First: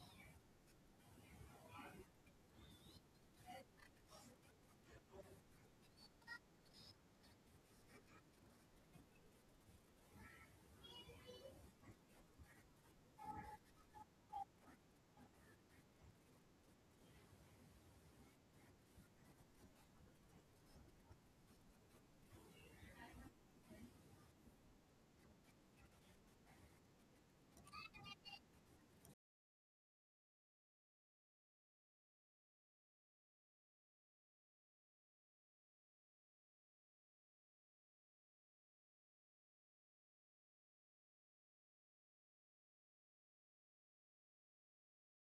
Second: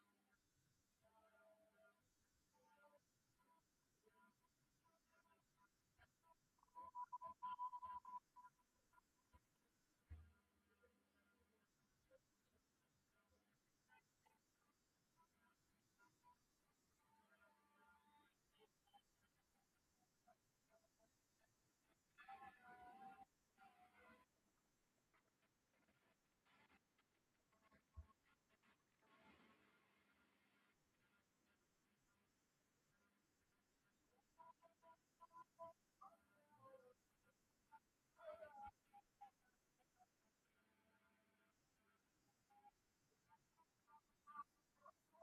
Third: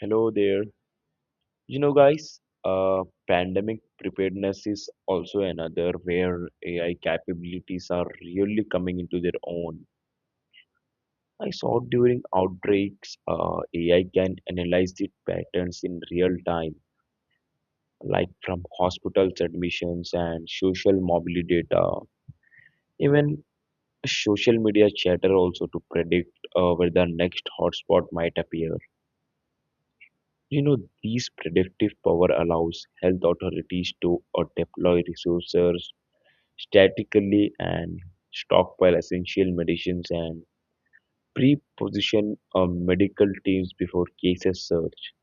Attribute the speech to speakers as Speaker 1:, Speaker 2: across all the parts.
Speaker 1: Hello there. You know, guys, uh, pandemic preparedness is also another where AI capabilities are really coming into their own. I saw during outbreaks, AI can analyze the patterns in real time, like from hospitals admissions and social mobility data, even social media chatter also to predict where the next hotspot might appear. You know, this predictive power allows health authorities to deploy resources statically and stockpile essential medicines and pre-position medical teams before cases surge.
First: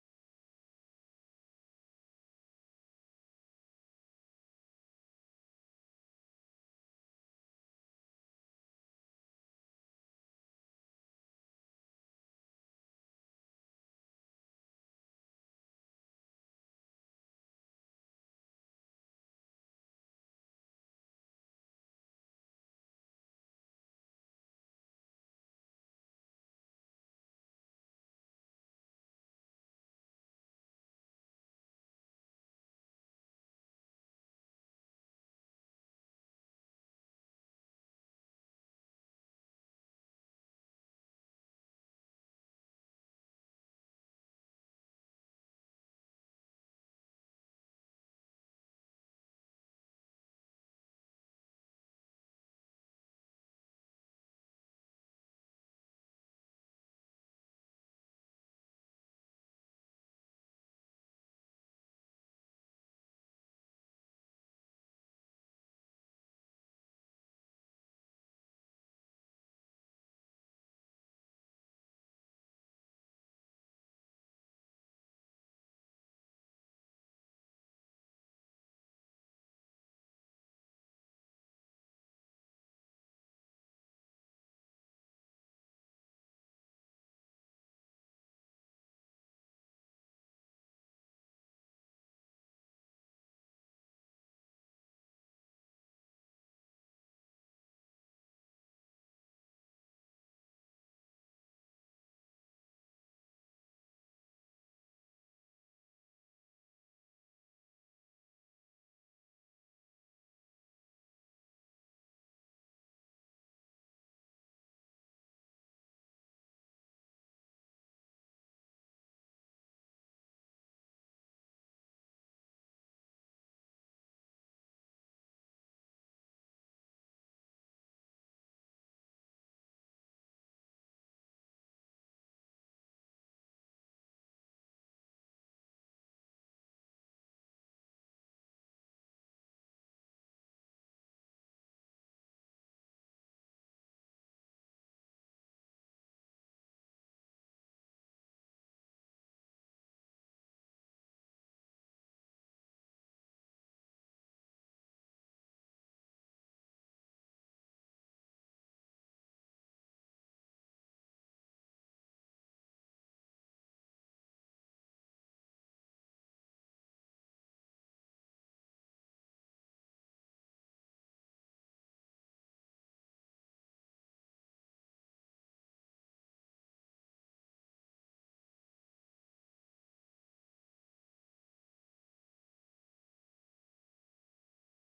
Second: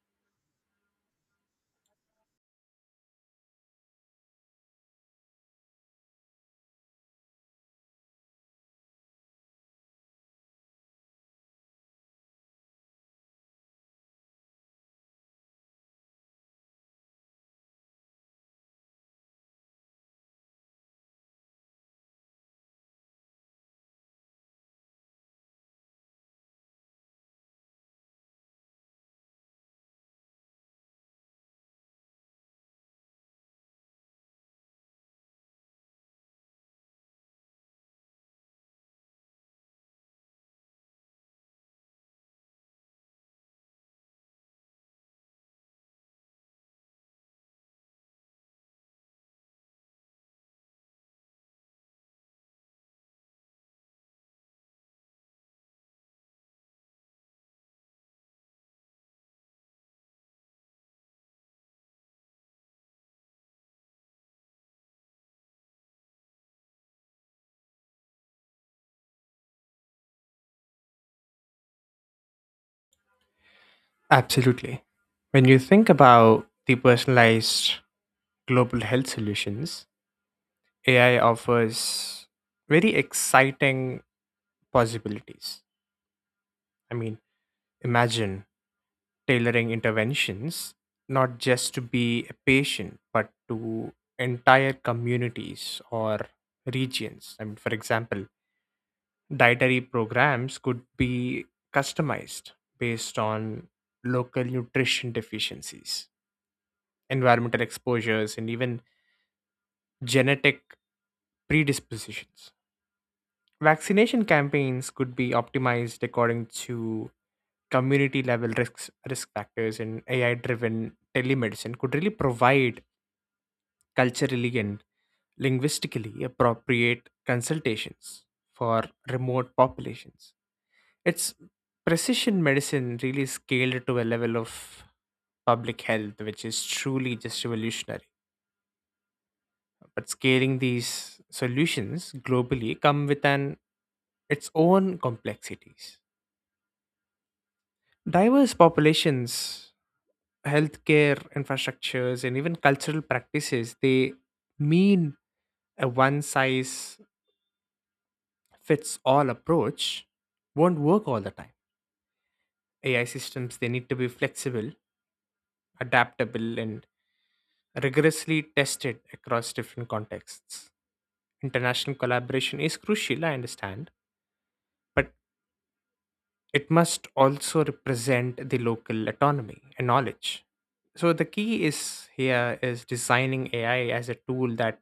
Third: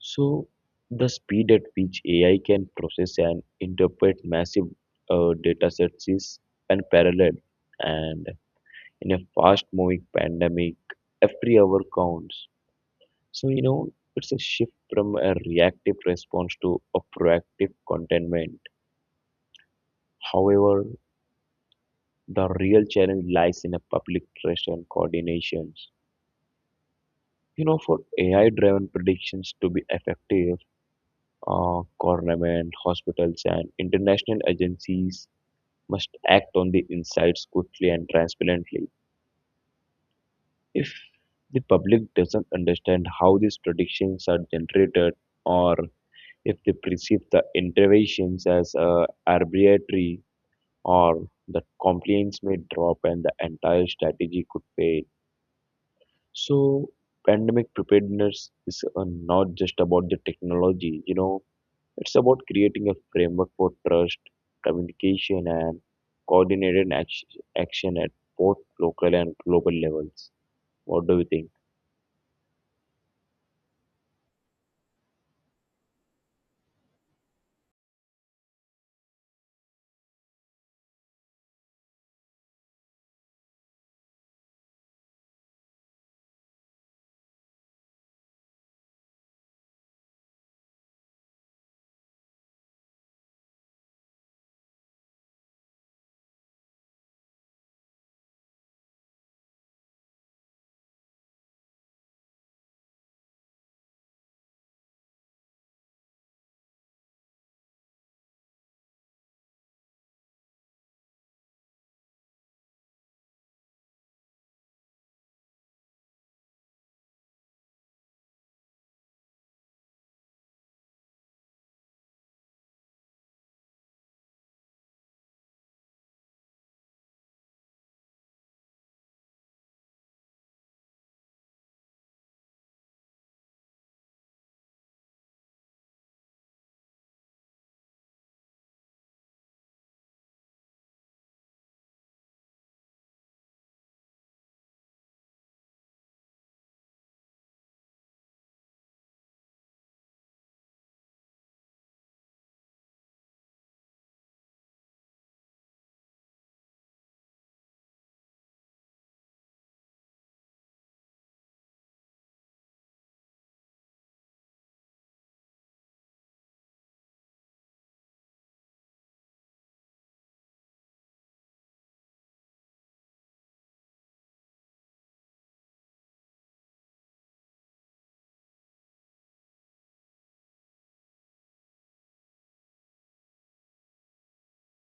Speaker 1: So, the speed at which AI can process and interpret massive data sets is unparalleled. And in a fast-moving pandemic, every hour counts. So, it's a shift from a reactive response to a proactive containment. However, the real challenge lies in a public trust and coordinations. You know, for AI driven predictions to be effective, government, hospitals, and international agencies must act on the insights quickly and transparently. If the public doesn't understand how these predictions are generated, or if they perceive the interventions as arbitrary or the compliance may drop and the entire strategy could fail. So pandemic preparedness is not just about the technology. It's about creating a framework for trust, communication and coordinated action at both local and global levels. What do you think?
Speaker 2: Absolutely. When you think about the personalized global health solutions, AI offers very exciting possibilities. I mean, imagine tailoring interventions not just to be a patient, but to entire communities or regions. I mean, for example, dietary programs could be customized based on local nutrition deficiencies, environmental exposures, and even genetic predispositions. Vaccination campaigns could be optimized according to community level risk factors, and AI driven telemedicine could really provide culturally and linguistically appropriate consultations for remote populations. It's precision medicine really scaled to a level of public health, which is truly just revolutionary. But scaling these solutions globally come with an its own complexities. Diverse populations, healthcare infrastructures, and even cultural practices, they mean a one size fits all approach won't work all the time. AI systems they need to be flexible, adaptable, and rigorously tested across different contexts. International collaboration is crucial, I understand, but it must also represent the local autonomy and knowledge. So the key is here is designing AI as a tool that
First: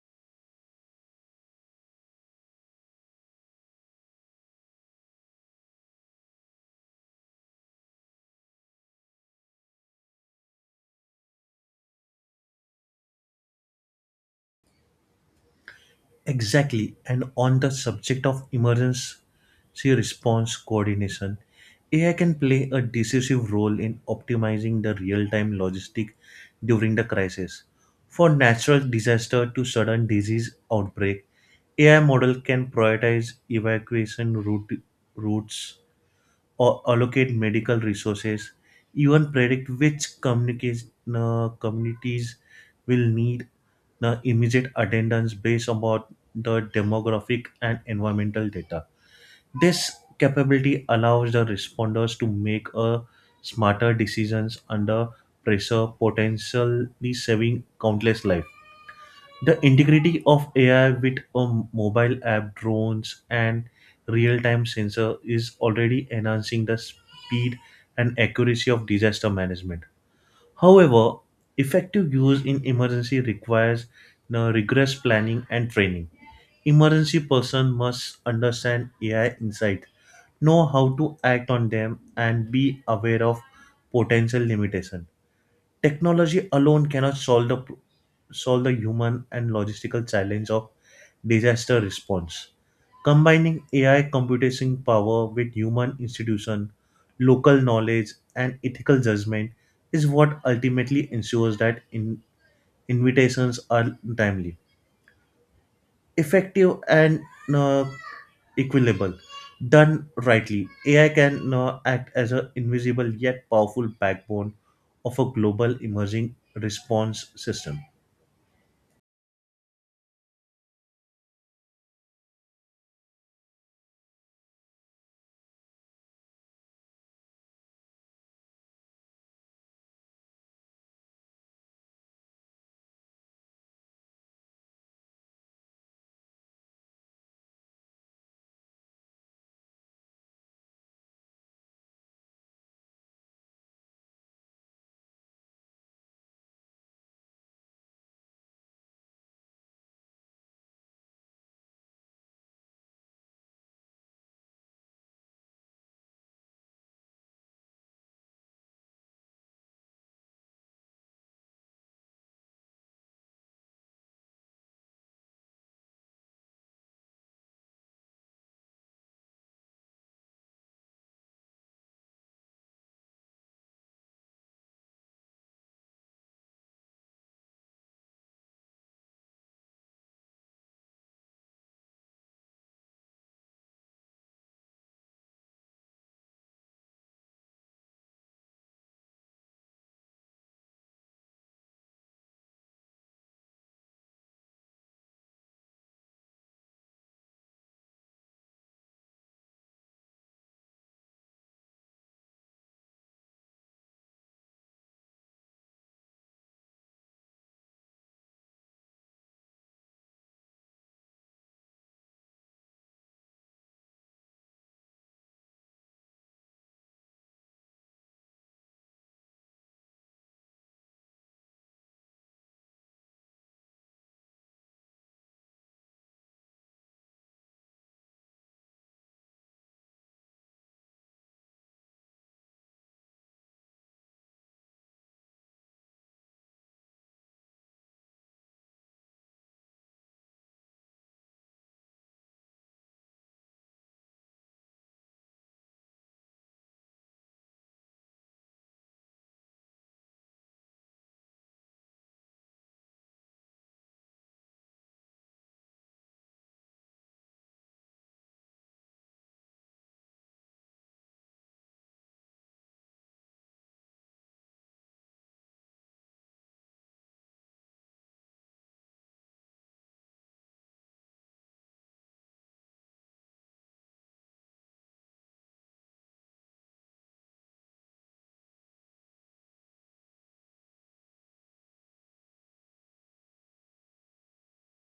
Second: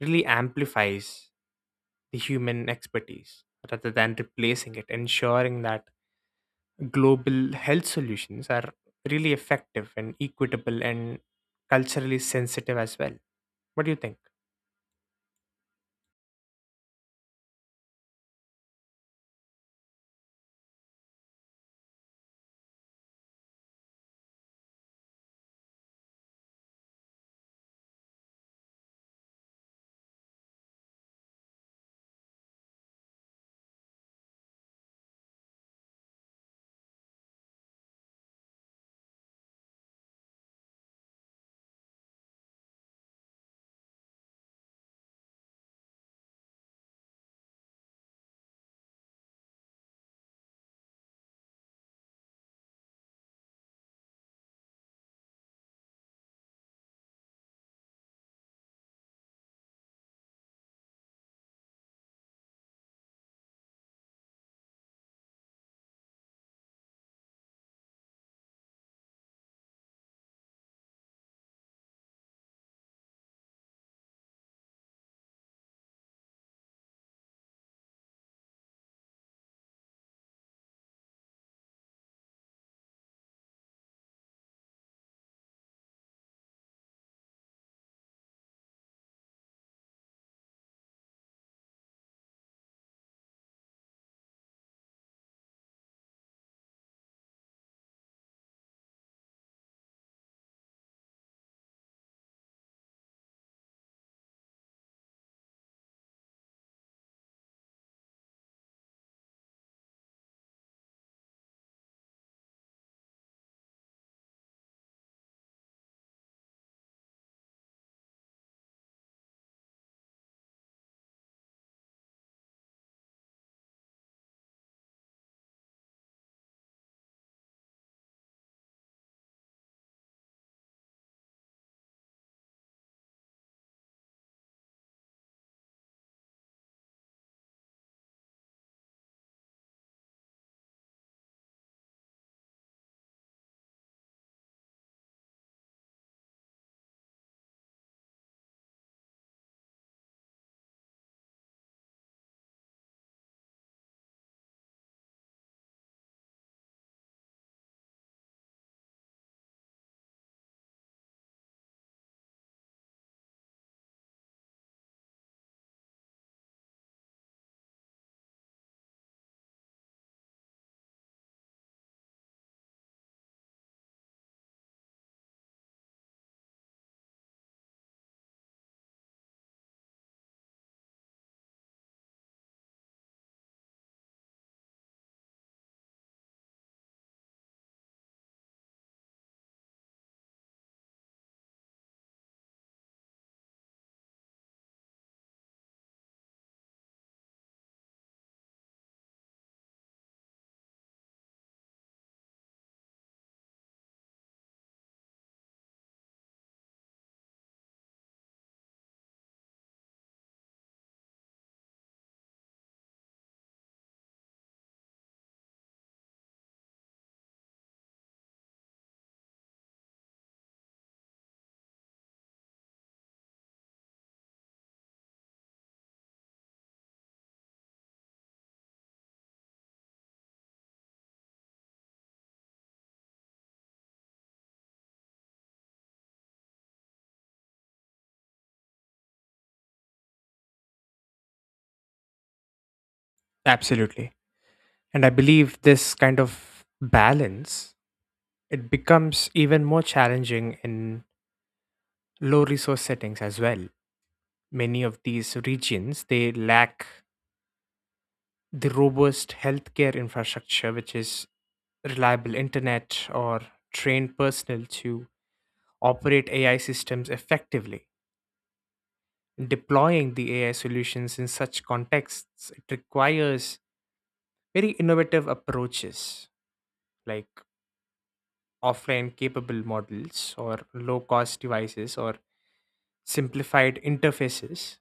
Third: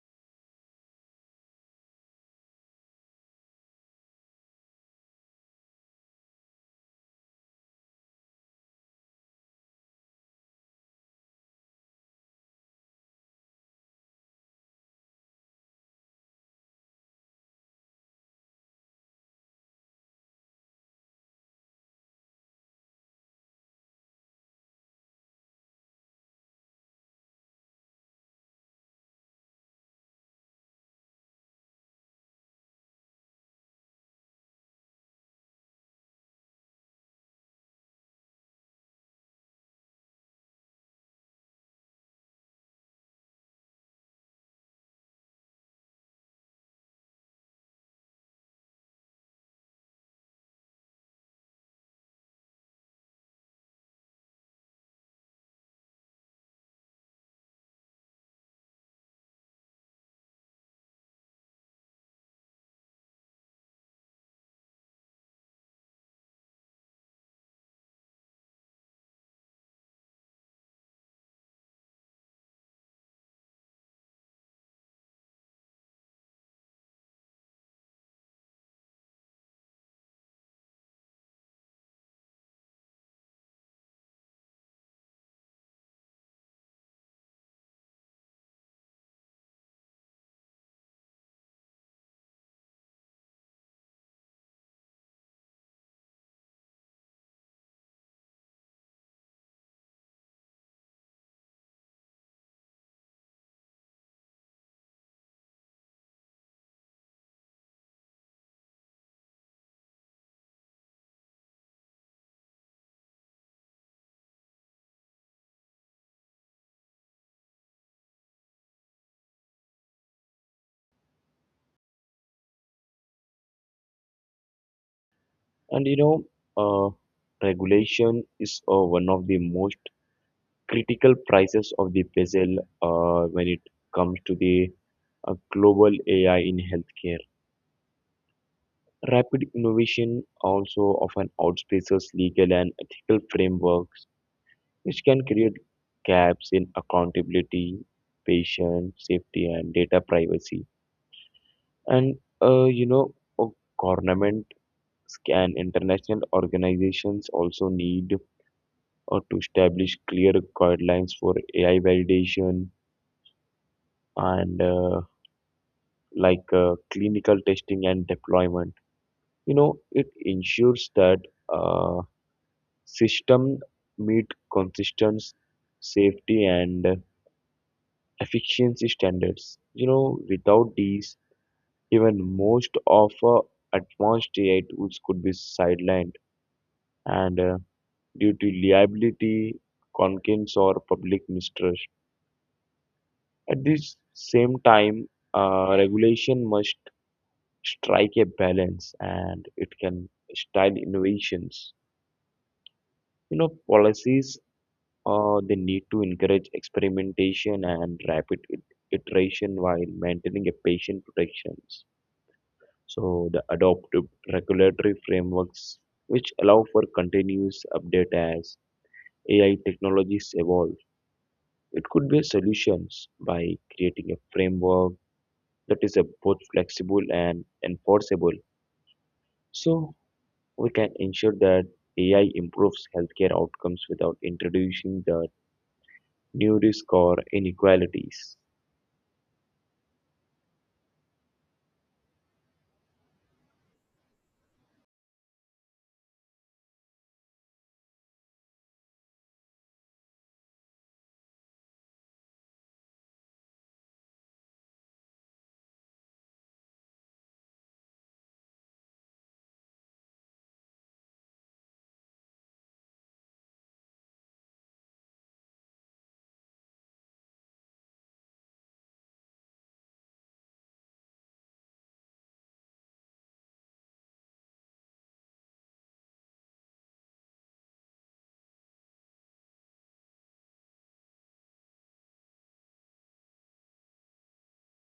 Speaker 2: really amplifies the human expertise rather than replacing it, ensuring that global health solutions are really effective and equitable and culturally sensitive as well. What do you think?
Speaker 3: Exactly. And on the subject of emergency response coordination, AI can play a decisive role in optimizing the real time logistic during the crisis. For natural disaster to sudden disease outbreak, AI model can prioritize evacuation route, routes or allocate medical resources, even predict which communities will need the immediate attendance based about the demographic and environmental data. This capability allows the responders to make a smarter decisions under pressure, potentially saving countless lives. The integrity of AI with a mobile app, drones, and real-time sensor is already enhancing the speed and accuracy of disaster management. However, effective use in emergency requires the rigorous planning and training. Emergency person must understand AI insight, know how to act on them, and be aware of potential limitation. Technology alone cannot solve the human and logistical challenge of disaster response. Combining AI computation power with human institution, local knowledge, and ethical judgment is what ultimately ensures that invitations are timely effective and uh, equitable. Done rightly, AI can act as an invisible yet powerful backbone of a global emerging response system.
Speaker 1: And you know, uh, Regulation is one of the most critical prices of the bezel when it comes to the global AI in healthcare. Rapid innovation also often outpaces legal and ethical frameworks, which can create gaps in accountability, patient safety, and data privacy. And uh, you know, uh, Government and international organizations also need to establish clear guidelines for AI validation and clinical testing and deployment. It ensures that uh, system meet consistent safety and efficiency standards. You know, without these, even most of advanced AI tools could be sidelined and due to liability, concurrence, or public mistrust. At this same time, regulation must strike a balance and it can style innovations. You know, policies they need to encourage experimentation and rapid iteration while maintaining a patient protections. So the adoptive regulatory frameworks which allow for continuous update as AI technologies evolve. It could be solutions by creating a framework that is both flexible and enforceable. So we can ensure that AI improves healthcare outcomes without introducing the new risk or inequalities.
Speaker 2: Absolutely. And I believe this kind of balance it becomes even more challenging in low resource settings as well. Many of these regions they lack the robust healthcare infrastructure, which is reliable internet or trained personnel to operate AI systems effectively. Deploying the AI solutions in such contexts it requires very innovative approaches like offline capable models or low cost devices or simplified interfaces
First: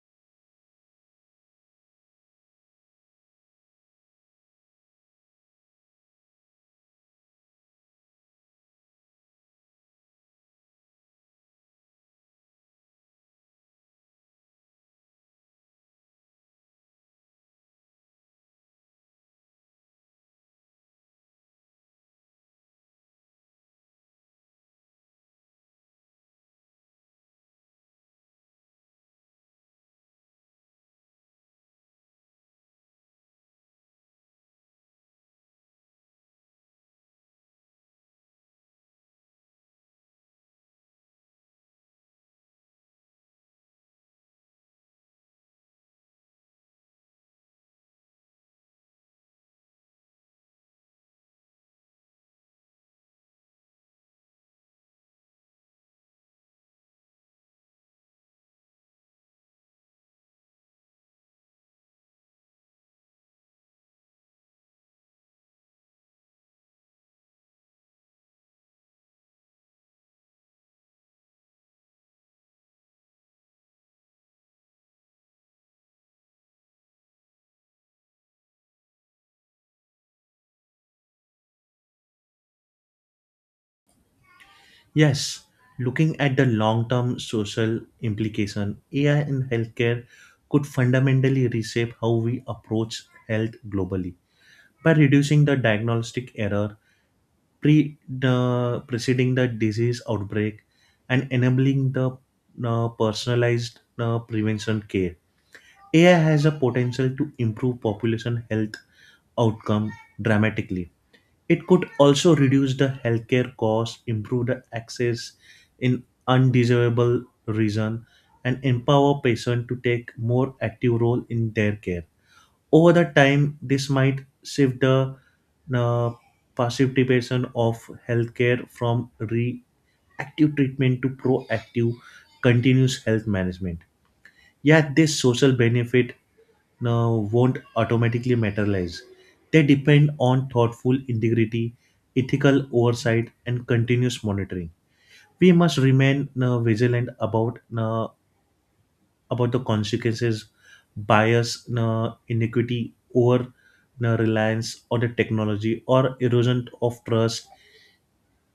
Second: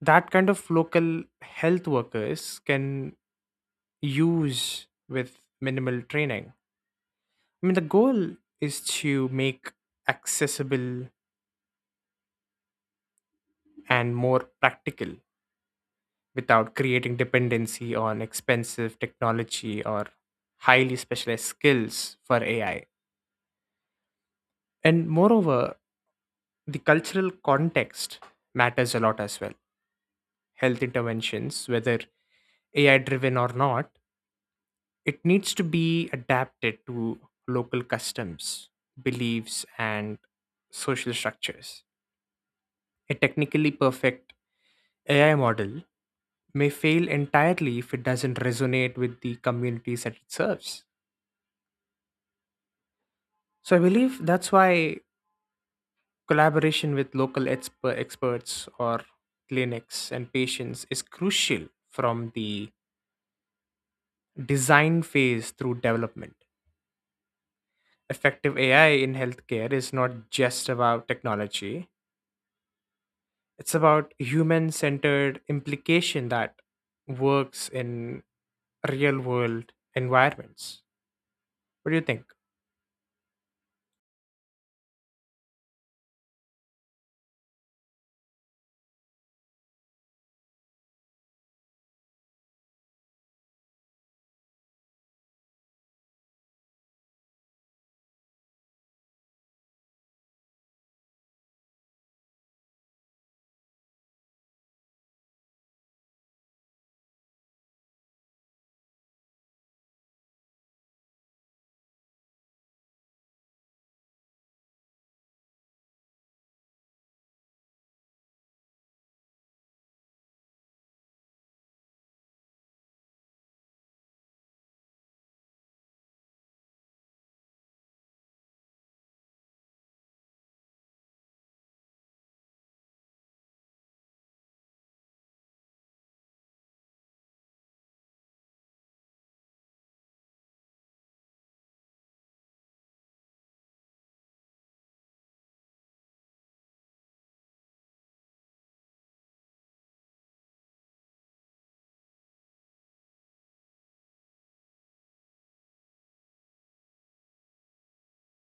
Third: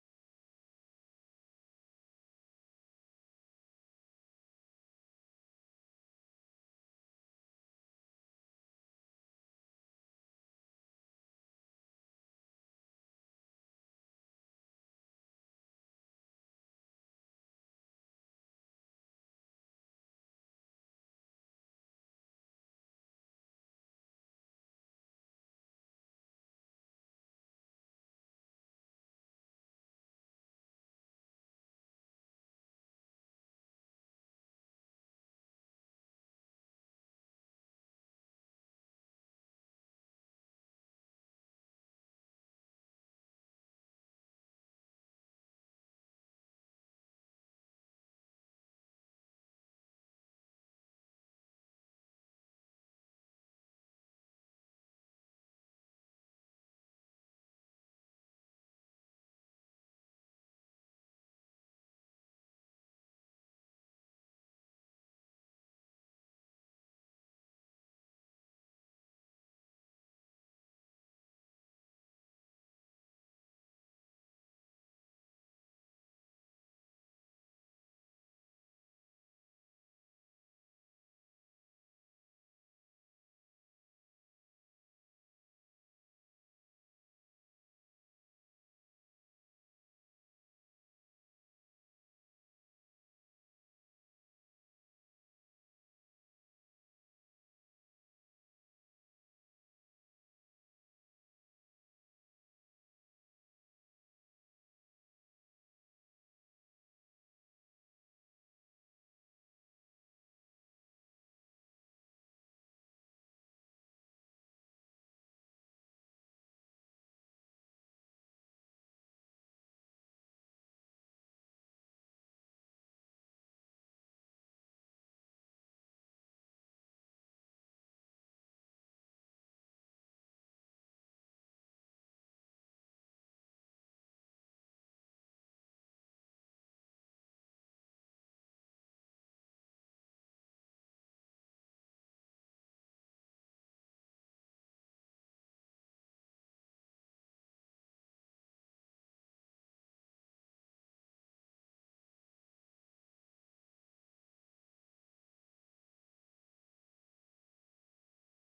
Speaker 2: that kind of local health workers can use with minimal training. I mean, the goal is to make accessible and more practical without creating dependency on expensive technology or highly specialized skills for AI. And moreover, the cultural context matters a lot as well. Health interventions, whether AI driven or not, it needs to be adapted to local customs, beliefs, and social structures. A technically perfect AI model may fail entirely if it doesn't resonate with the communities that it serves. So I believe that's why collaboration with local experts or clinics and patients is crucial from the design phase through development. Effective AI in healthcare is not just about technology, it's about human centered implication that works in real world environments. What do you think?
Speaker 3: Yes, looking at the long-term social implication, AI in healthcare could fundamentally reshape how we approach health globally by reducing the diagnostic error pre the preceding the disease outbreak and enabling the personalized prevention care. AI has a potential to improve population health outcome dramatically. It could also reduce the healthcare costs, improve the access in undesirable region, and empower patients to take more active role in their care. Over the time, this might shift the uh, participation of healthcare from reactive treatment to proactive, continuous health management. Yet, this social benefit won't automatically materialize. They depend on thoughtful integrity, ethical oversight, and continuous monitoring. We must remain vigilant about the consequences, bias, inequity, over reliance on the technology, or erosion of trust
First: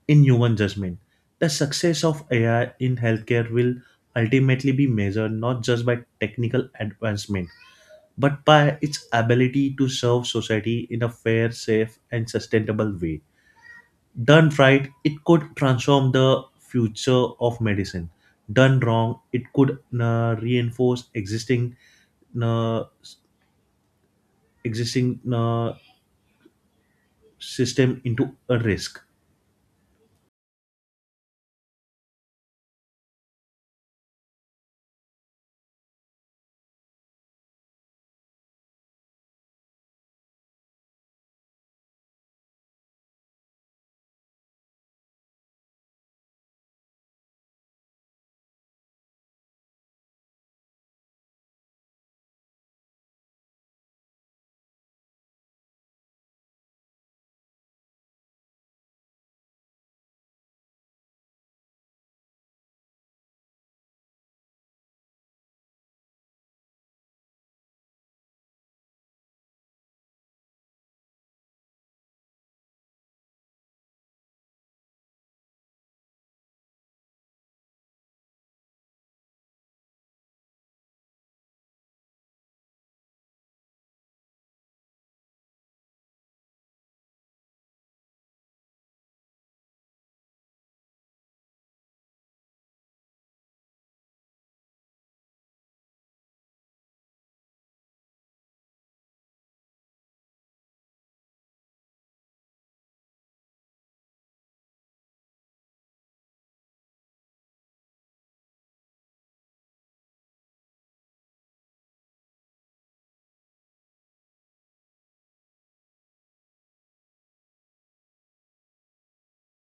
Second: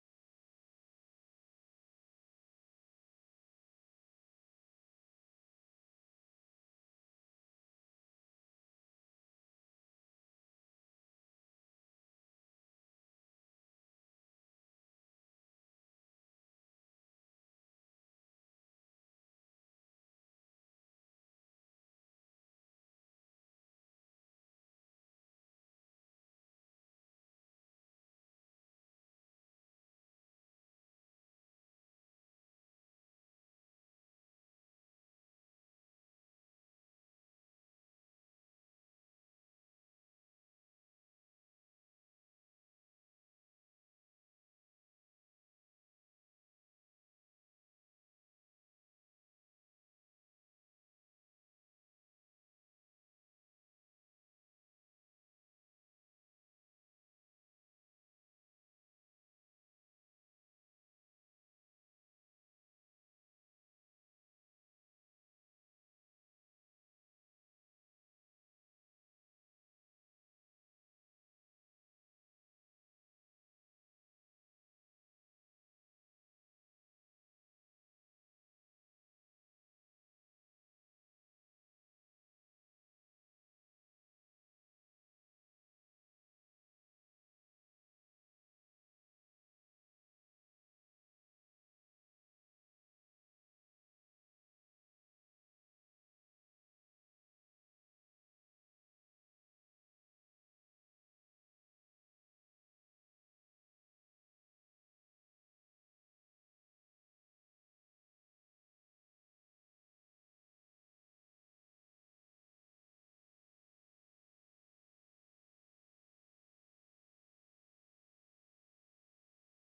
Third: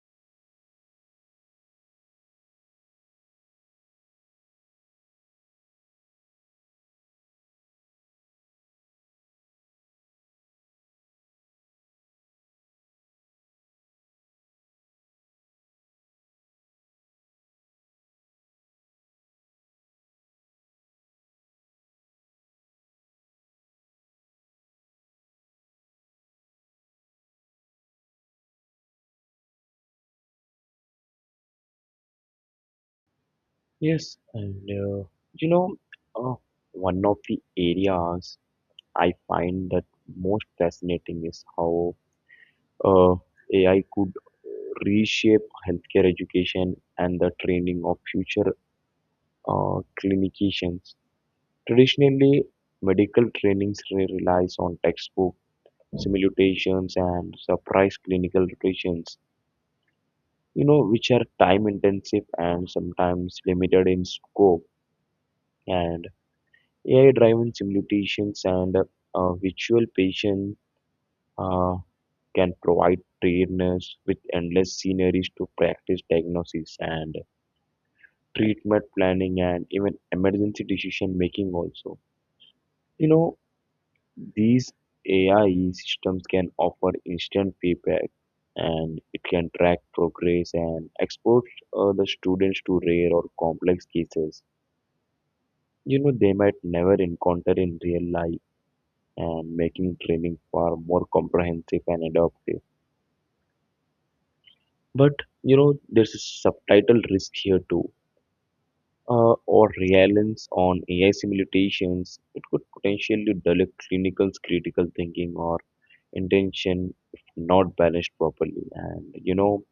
Speaker 3: in human judgment. The success of AI in healthcare will ultimately be measured not just by technical advancement, but by its ability to serve society in a fair, safe, and sustainable way. Done right, it could transform the future of medicine. Done wrong, it could reinforce uh, existing system into a risk.
Speaker 1: Yes, and you know, uh, one of the areas I find that most fascinating is how uh, AI could reshape healthcare education and the training of future clinicians. Traditionally, medical trainings relies on textbook simulations and surprise clinical rotations, which are time intensive and sometimes limited in scope. And AI driven simulations and virtual patient uh, can provide trainers with endless scenarios to practice diagnosis and treatment planning and even emergency decision making also. You know, These AI systems can offer instant feedback and it can track progress and expose the students to rare or complex cases, they might never encounter in real life, and making training far more comprehensive and adaptive. But there's a subtitle risk here too. Or reliance on AI simulations, it could potentially dull clinical's critical thinking or intention if not balanced properly. And,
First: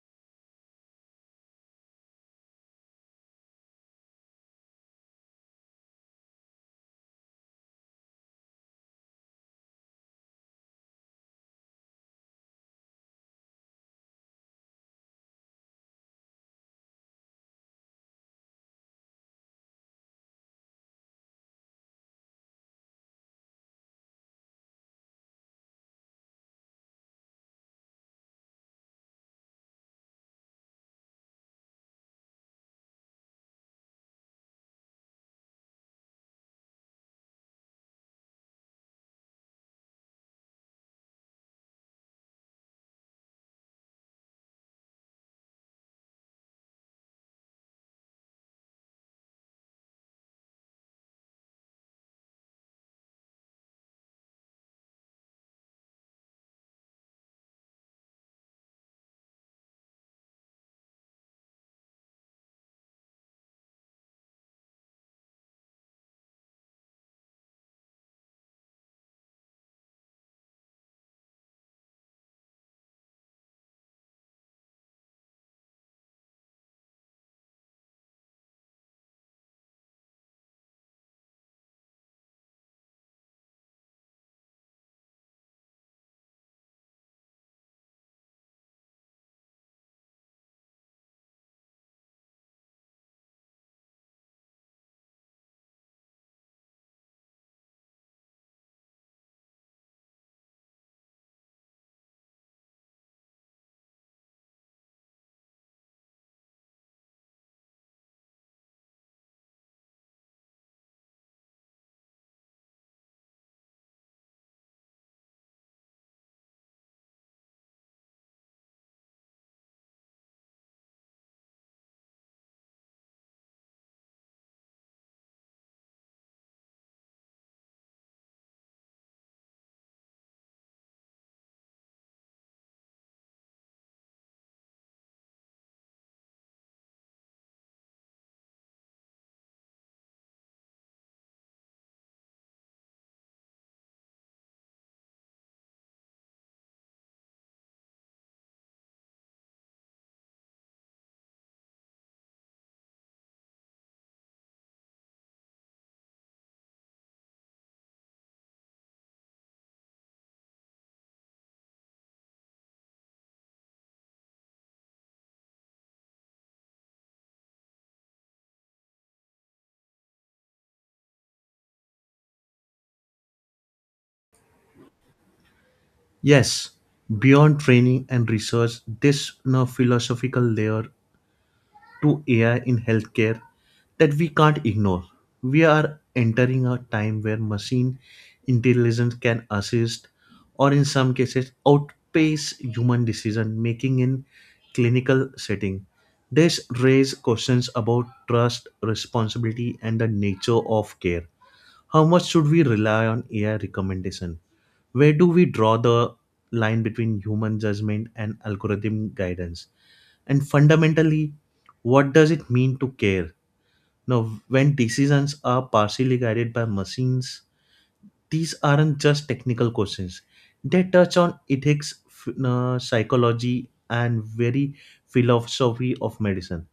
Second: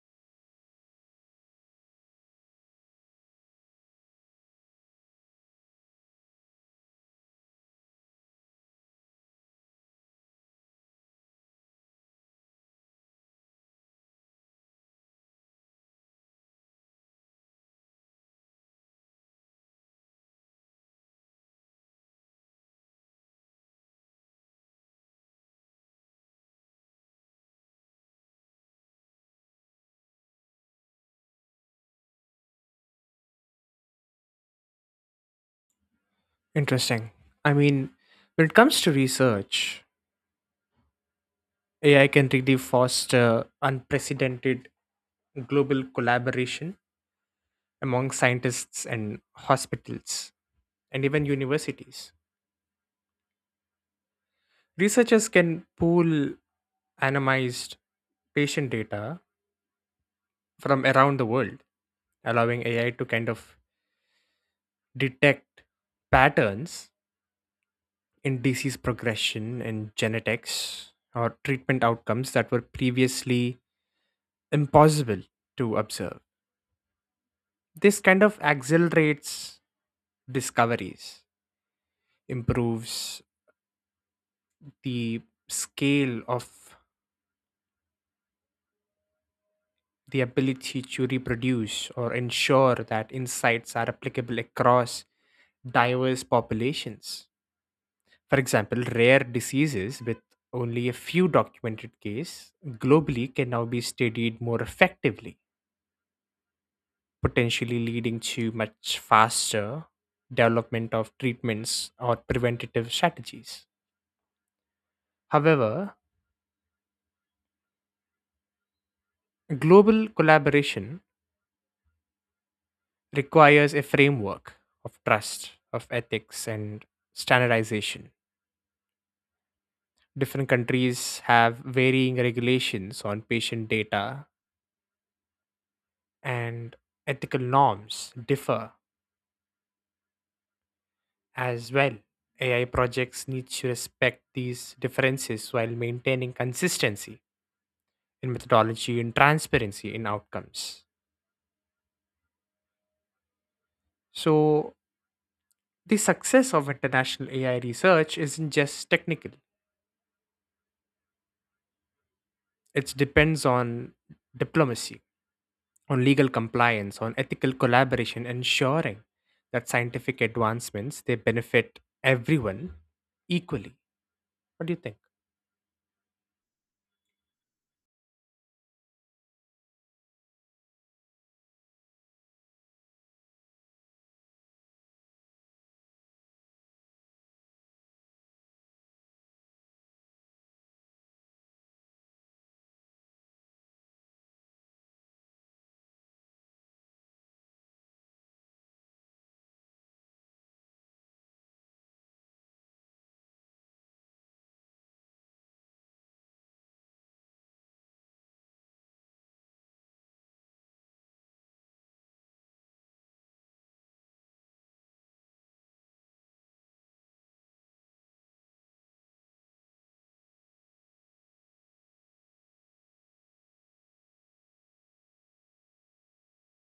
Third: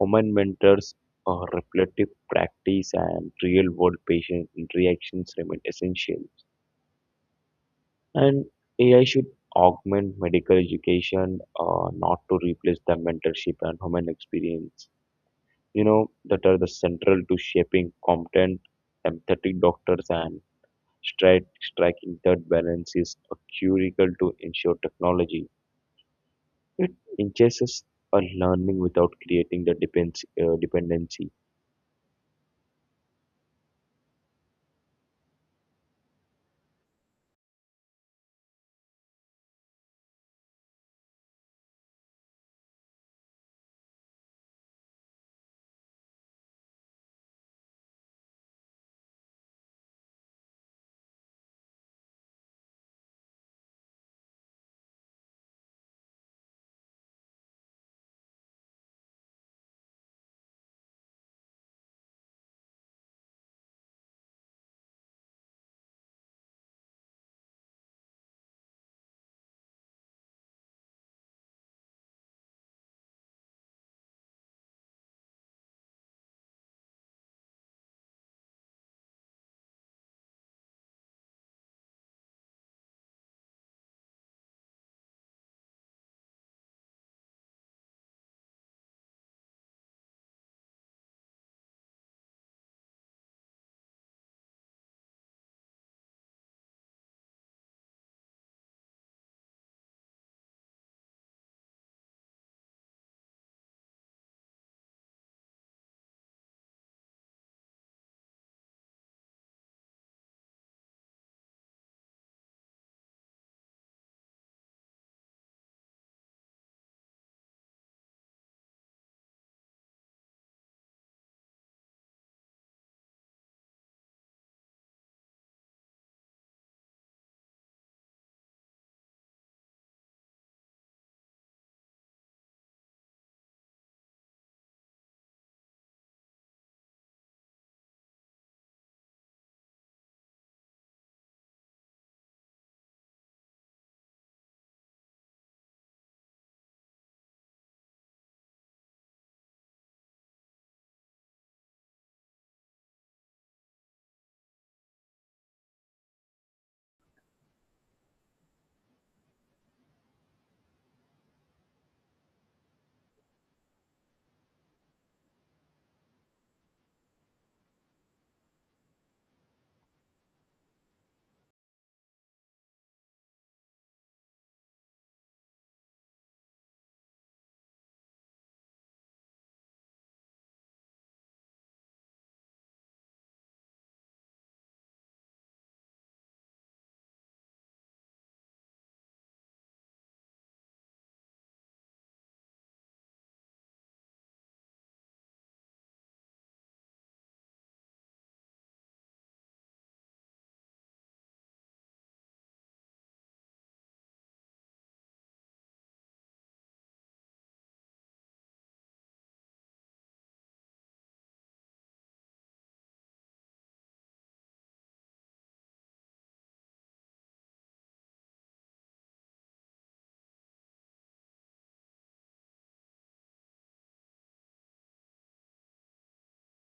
Speaker 1: human mentors, reflective practice and real world patient interactions remain essential, and AI should augment medical education, not to replace the mentorship and human experience that are the central to shaping competent empathetic doctors. And striking that balance is critical to ensure technology it engages a learning without creating the dependency.
Speaker 2: Interesting. I mean, when it comes to research, AI can really foster unprecedented global collaboration among scientists and hospitals and even universities. Researchers can pool anonymized patient data from around the world, allowing AI to kind of detect patterns in disease progression and genetics or treatment outcomes that were previously impossible to observe. This kind of accelerates discoveries, improves the scale of the ability to reproduce or ensure that insights are applicable across diverse populations. For example, rare diseases with only a few documented cases globally can now be studied more effectively, potentially leading to much faster development of treatments or preventative strategies. However, global collaboration requires a framework of trust, of ethics, and standardization. Different countries have varying regulations on patient data, and ethical norms differ as well. AI projects need to respect these differences while maintaining consistency in methodology, in transparency, in outcomes. So, the success of international AI research isn't just technical, it depends on diplomacy, on legal compliance, on ethical collaboration, ensuring that scientific advancements they benefit everyone equally. What do you think?
Speaker 3: Yes, beyond training and research, this philosophical layer to AI in healthcare that we can't ignore. We are entering a time where machine intelligence can assist or in some cases outpace human decision making in clinical setting. This raises questions about trust, responsibility and the nature of care. How much should we rely on AI recommendation? Where do we draw the line between human judgment and algorithm guidance? And fundamentally, what does it mean to care now when decisions are partially guided by machines? These aren't just technical questions, they touch on psychology and very philosophy of medicine.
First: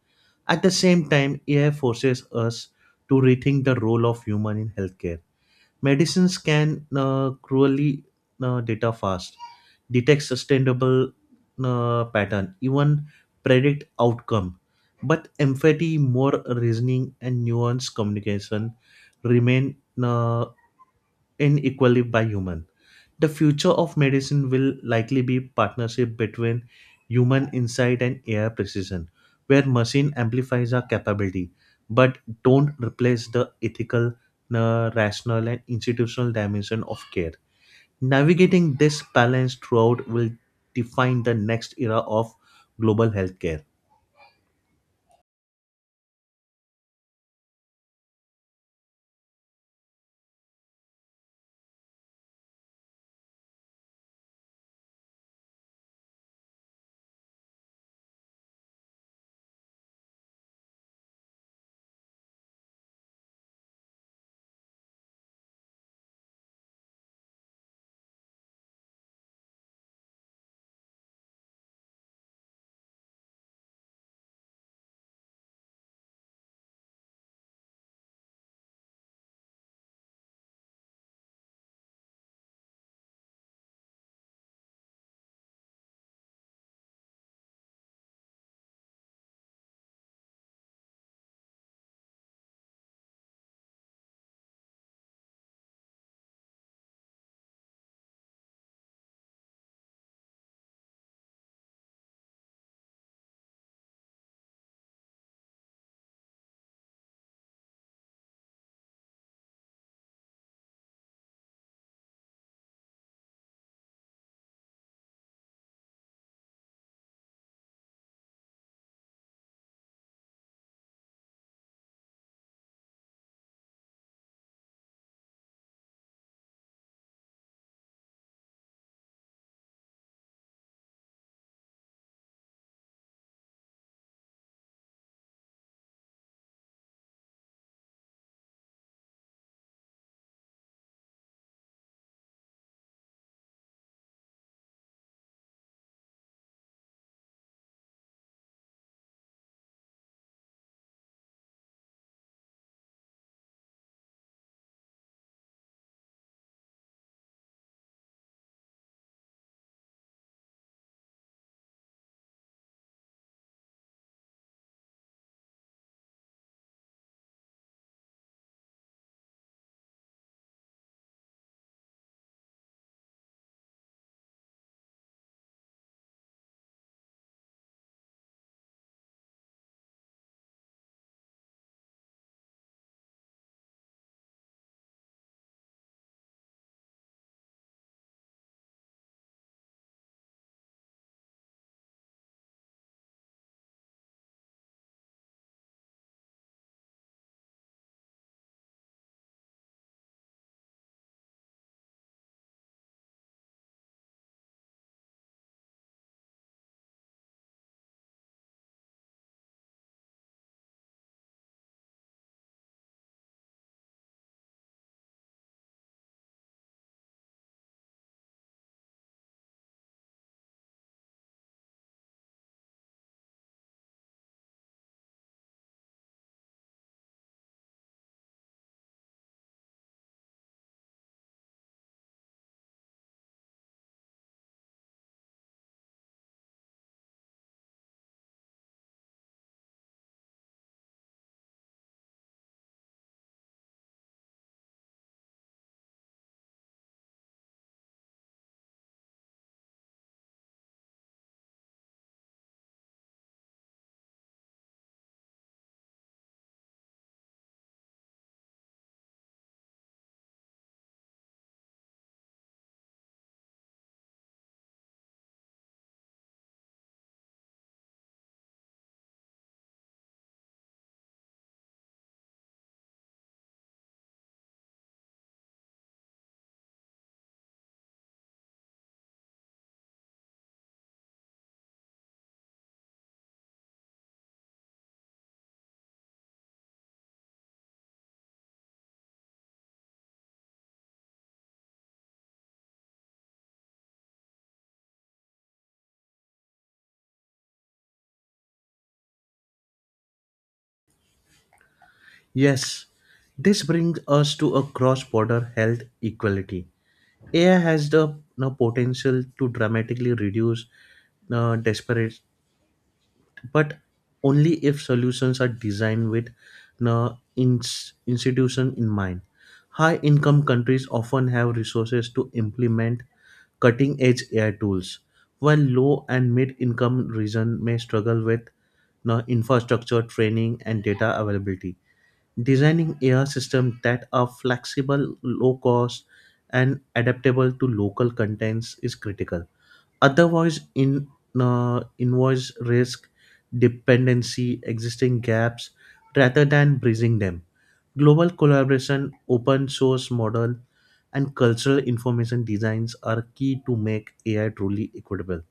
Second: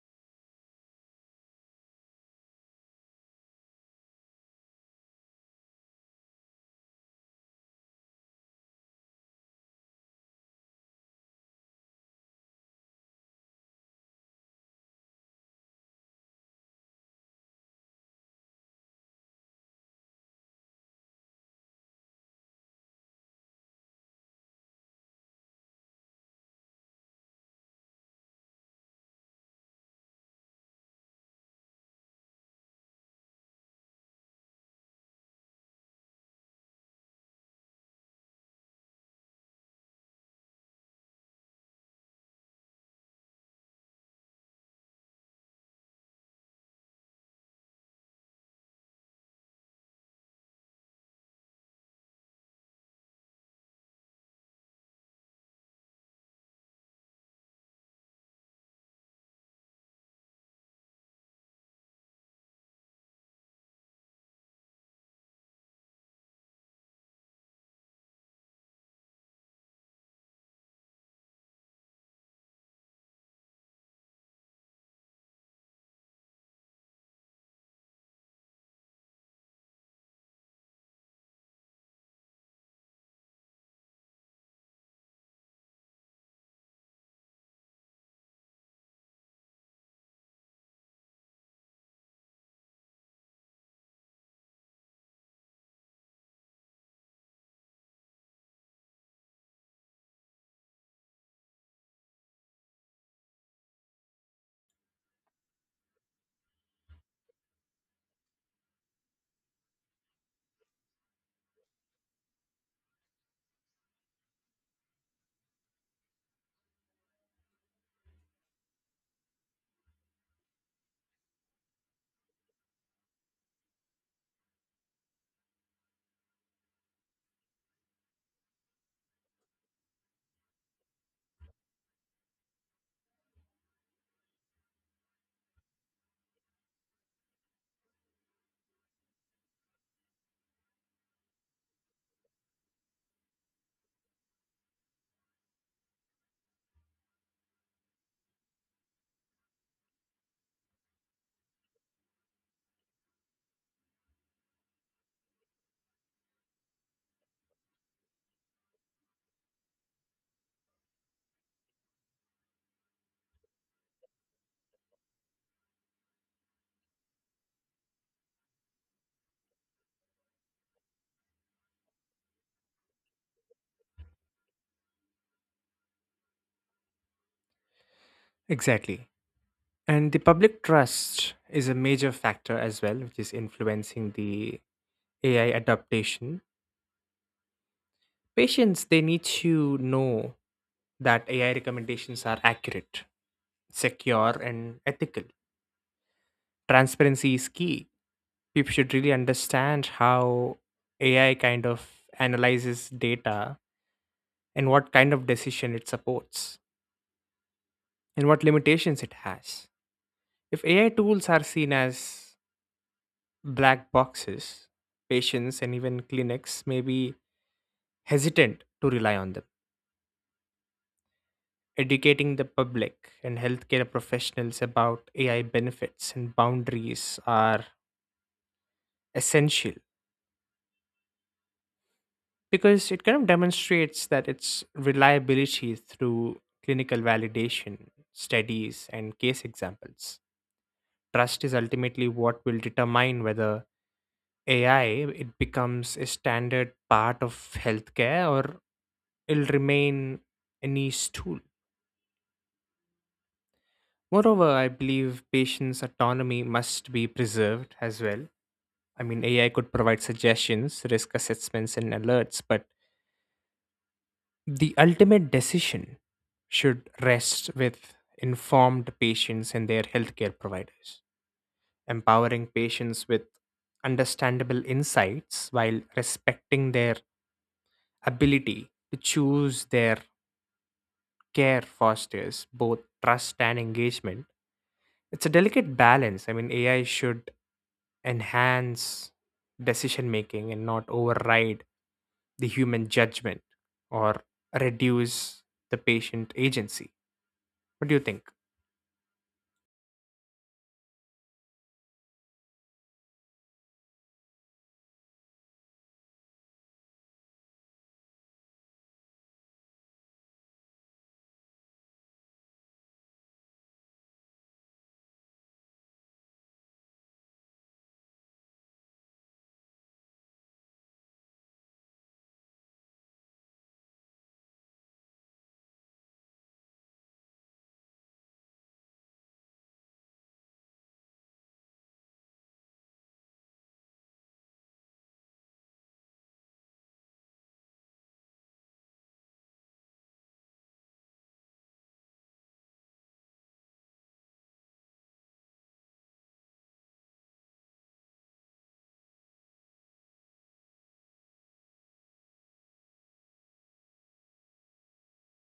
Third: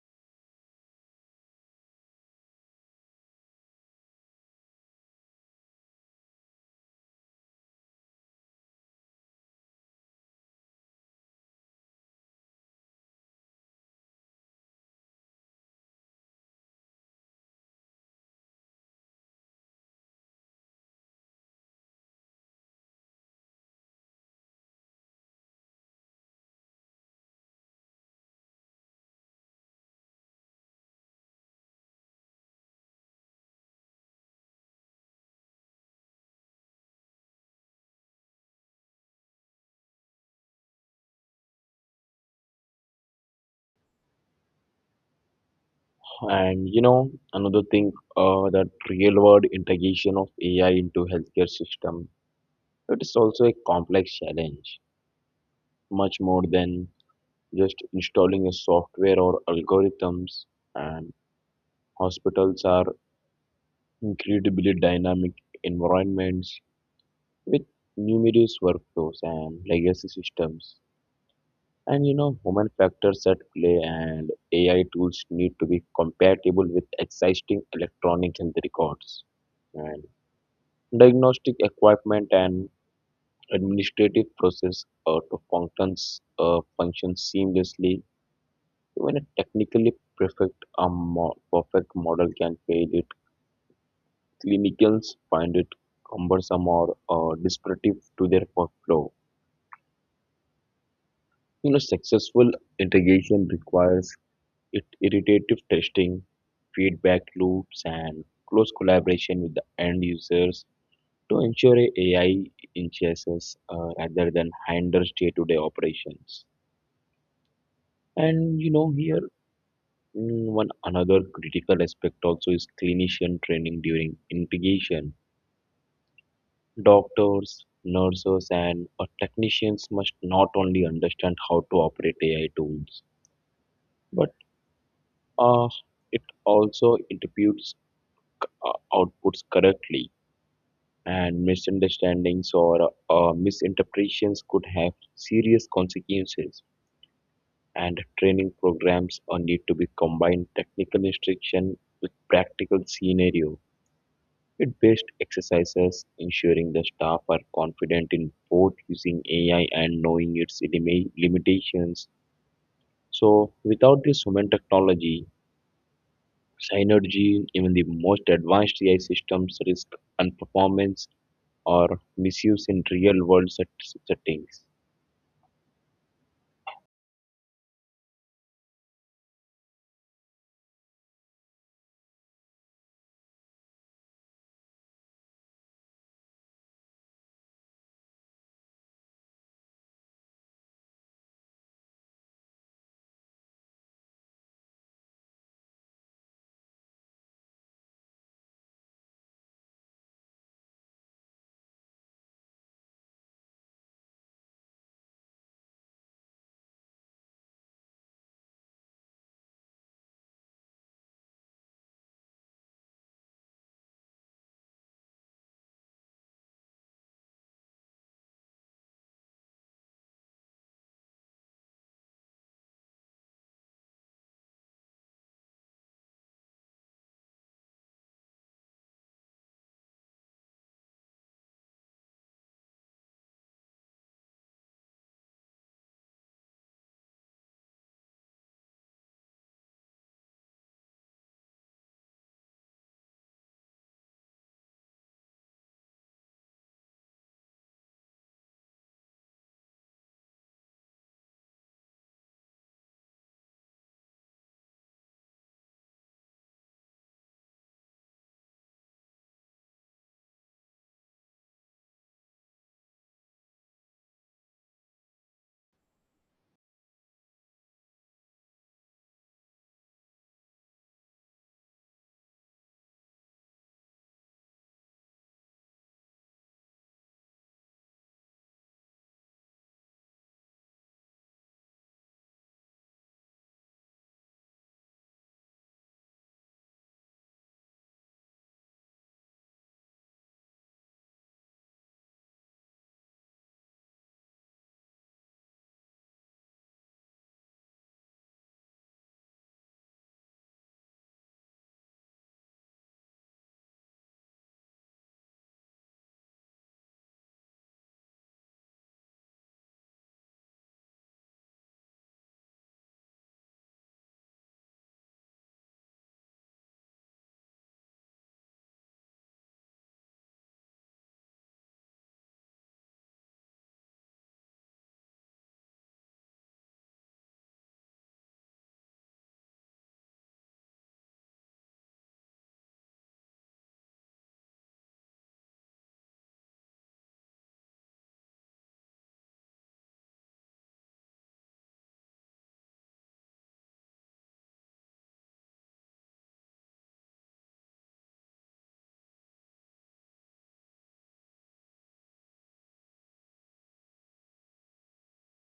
Speaker 3: At the same time, AI forces us to rethink the role of human in healthcare. Medicines can cruelly data fast, detect sustainable pattern, even predict outcome. But empathy, more reasoning, and nuanced communication remain uh, inequally by human. The future of medicine will likely be partnership between human insight and AI precision, where machine amplifies our capability but don't replace the ethical, rational, and institutional dimension of care. Navigating this balance throughout will define the next era of global healthcare.
Speaker 1: And another thing, that real world integration of AI into healthcare system, it is also a complex challenge, much more than just installing a software or algorithms. And hospitals are incredibly dynamic environments with numerous workflows and legacy systems. And human factors at play and AI tools need to be compatible with existing electronic and records. And diagnostic equipment and administrative process to function seamlessly. Even a technically perfect perfect model can fail it. Clinicians find it cumbersome or disruptive to their workflow. You know, successful integration requires it iterative testing, feedback loops, and close collaboration with the end users to ensure a AI enhances, rather than hinders day-to-day operations. And here one another critical aspect also is clinician training during integration. Doctors, nurses, and technicians must not only understand how to operate AI tools, but uh, it also interprets outputs correctly, and misunderstandings or misinterpretations could have serious consequences. And training programs need to be combined technical instruction with practical scenario with based exercises, ensuring the staff are confident in both using AI and knowing its limitations. So, without this human technology, synergy, even the most advanced AI systems risk unperformance or misuse in real world settings.
Speaker 2: Exactly. And the public trust is a major factor as well, which is influencing the AI adaptation. Patients, they need to know that AI recommendations are accurate, secure, and ethical. Transparency is key. People should really understand how AI kind of analyzes data and what kind of decision it supports and what limitations it has. If AI tools are seen as black boxes, patients and even clinics may be hesitant to rely on them. Educating the public and healthcare professionals about AI benefits and boundaries are essential because it kind of demonstrates that its reliability through clinical validation, studies, and case examples. Trust is ultimately what will determine whether AI it becomes a standard part of healthcare or it'll remain a niche tool. Moreover, I believe patients' autonomy must be preserved as well. I mean, AI could provide suggestions, risk assessments, and alerts, but the ultimate decision should rest with informed patients and their healthcare providers, empowering patients with understandable insights while respecting their ability to choose their care fosters both trust and engagement. It's a delicate balance. I mean, AI should enhance decision making and not override the human judgment or reduce the patient agency. What do you think?
Speaker 3: Yes, this brings us to a cross border health equality. AI has the, you know, potential to dramatically reduce desperate, but only if solutions are designed with uh, institution in mind. High income countries often have resources to implement cutting edge AI tools, while low and mid income regions may struggle with, you know, infrastructure, training, and data availability. Designing AI systems that are flexible, low cost, and adaptable to local contents is critical. Otherwise, in invoice risk, dependency, existing gaps, rather than bridging them. Global collaboration, open source model, and cultural information designs are key to make AI truly equitable.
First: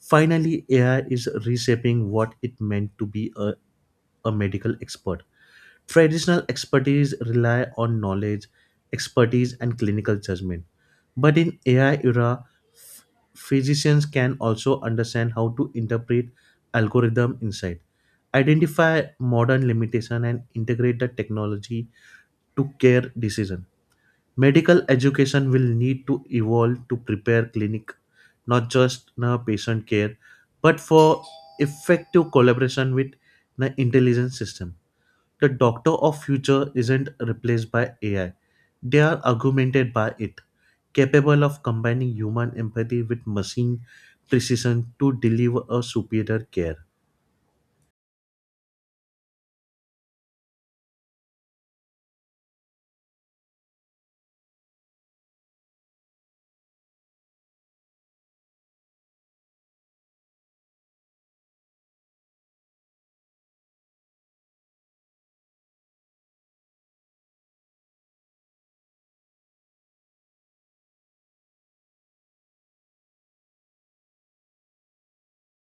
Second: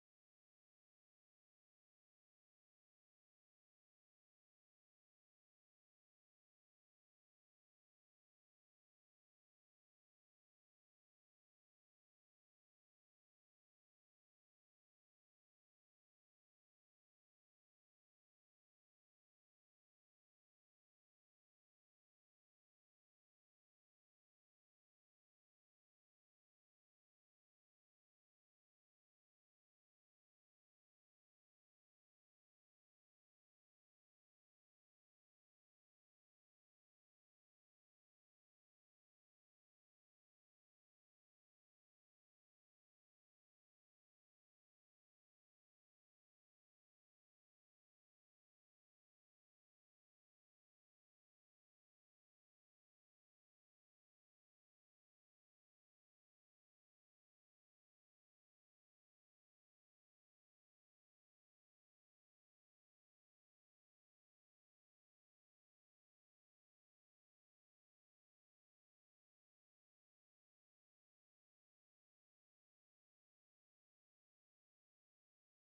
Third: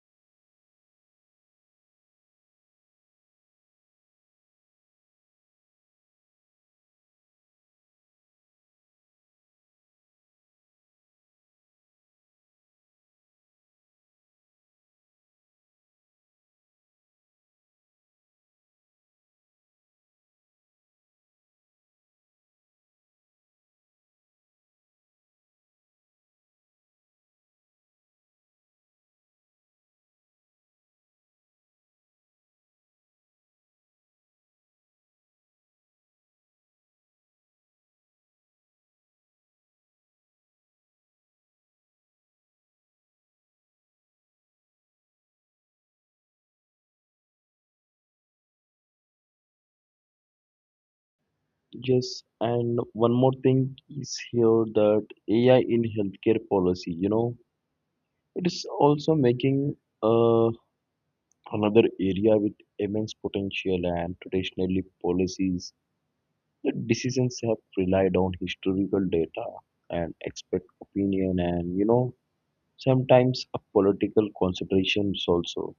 Speaker 3: Finally, AI is reshaping what it meant to be a medical expert. Traditional expertise rely on knowledge, expertise, and clinical judgment. But in AI era, ph- physicians can also understand how to interpret algorithm insight, identify modern limitation, and integrate the technology to care decision. Medical education will need to evolve to prepare clinic, not just na patient care, but for effective collaboration with the intelligence system. The doctor of future isn't replaced by AI. They are augmented by it, capable of combining human empathy with machine precision to deliver a superior care.
Speaker 1: Yes, and one more thing is here that AI in healthcare policy, it is also making uh, another area with immense potential and traditionally policies. The decisions have relied on historical data and expert opinion and, sometimes a political considerations also,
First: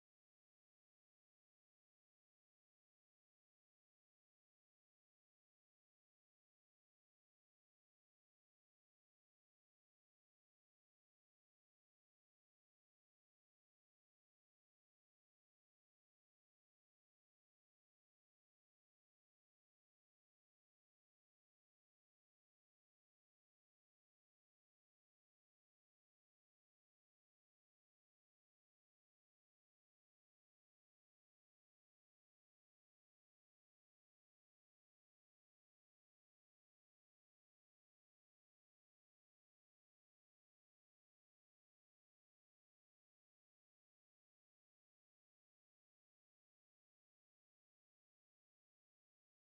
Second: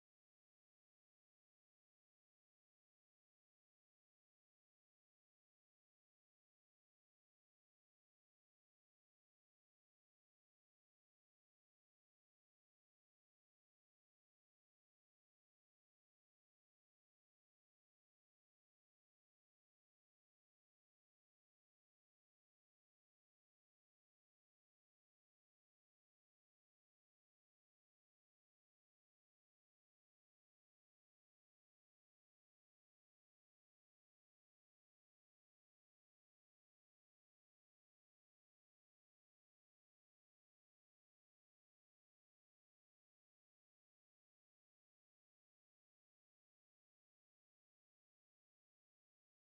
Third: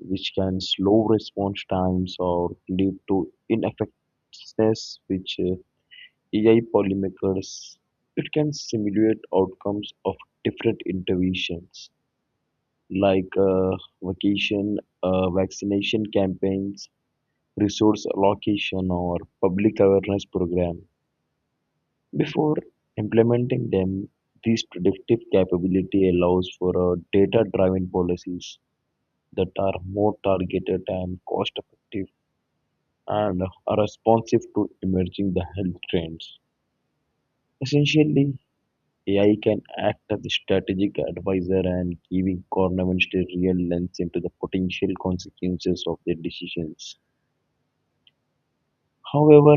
Speaker 1: which can slow response times or lead to ineffectiveness, which AI policymakers it can simulate outcomes of different interventions like vacation vaccination campaigns, resource allocation or public awareness program before implementing them. This predictive capability allows for data driven policies that are more targeted and cost effective and are responsive to emerging the health trends. Essentially, AI can act as a strategic advisor and giving governments a real lens into the potential consequences of their decisions. However,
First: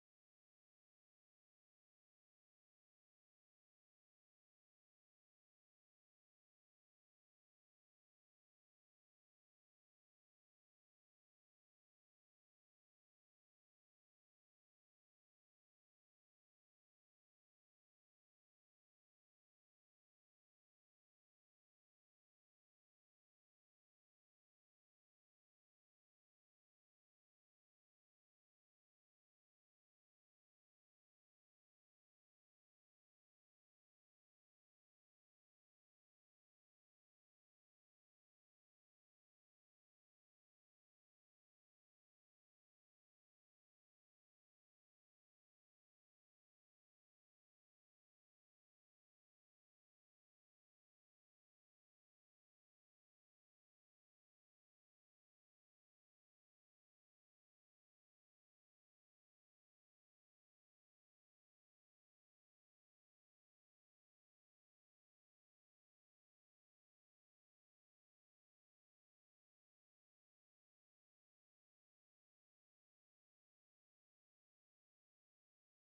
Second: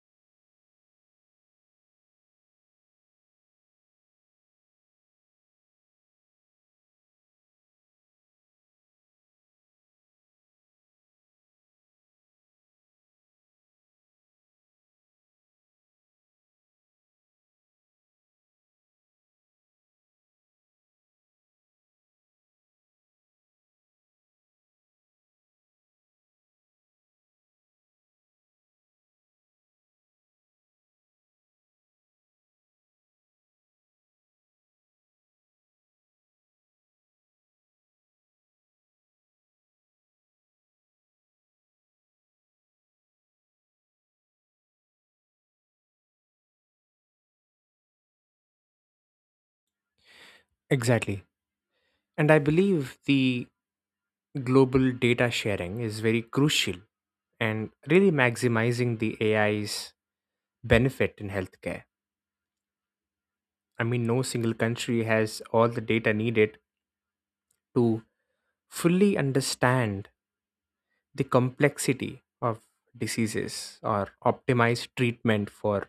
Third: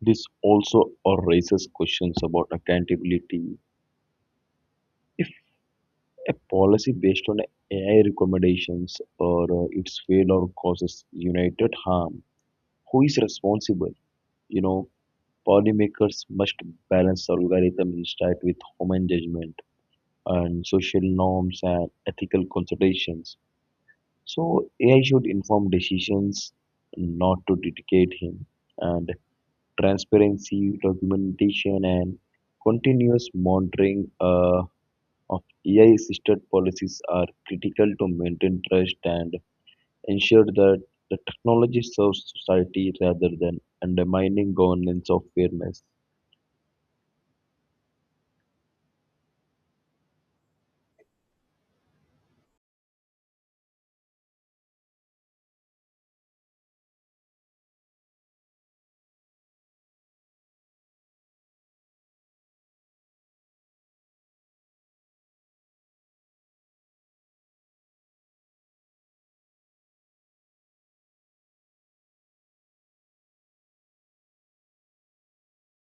Speaker 1: this also raises questions about accountability. If a policy based on AI recommendations or its failure causes united harm, who is responsible? You know, Policymakers must balance algorithms that with human judgment and social norms and ethical considerations. So AI should inform decisions, not to dictate him, and transparency, documentation, and continuous monitoring of AI-assisted policies are critical to maintain trust and ensure that the technology serves society rather than undermining governance of fairness.
Speaker 2: Exactly. And I believe the global data sharing is very crucial and really maximizing the AI's benefit in healthcare. I mean, no single country has all the data needed to fully understand the complexity of diseases or optimize treatment for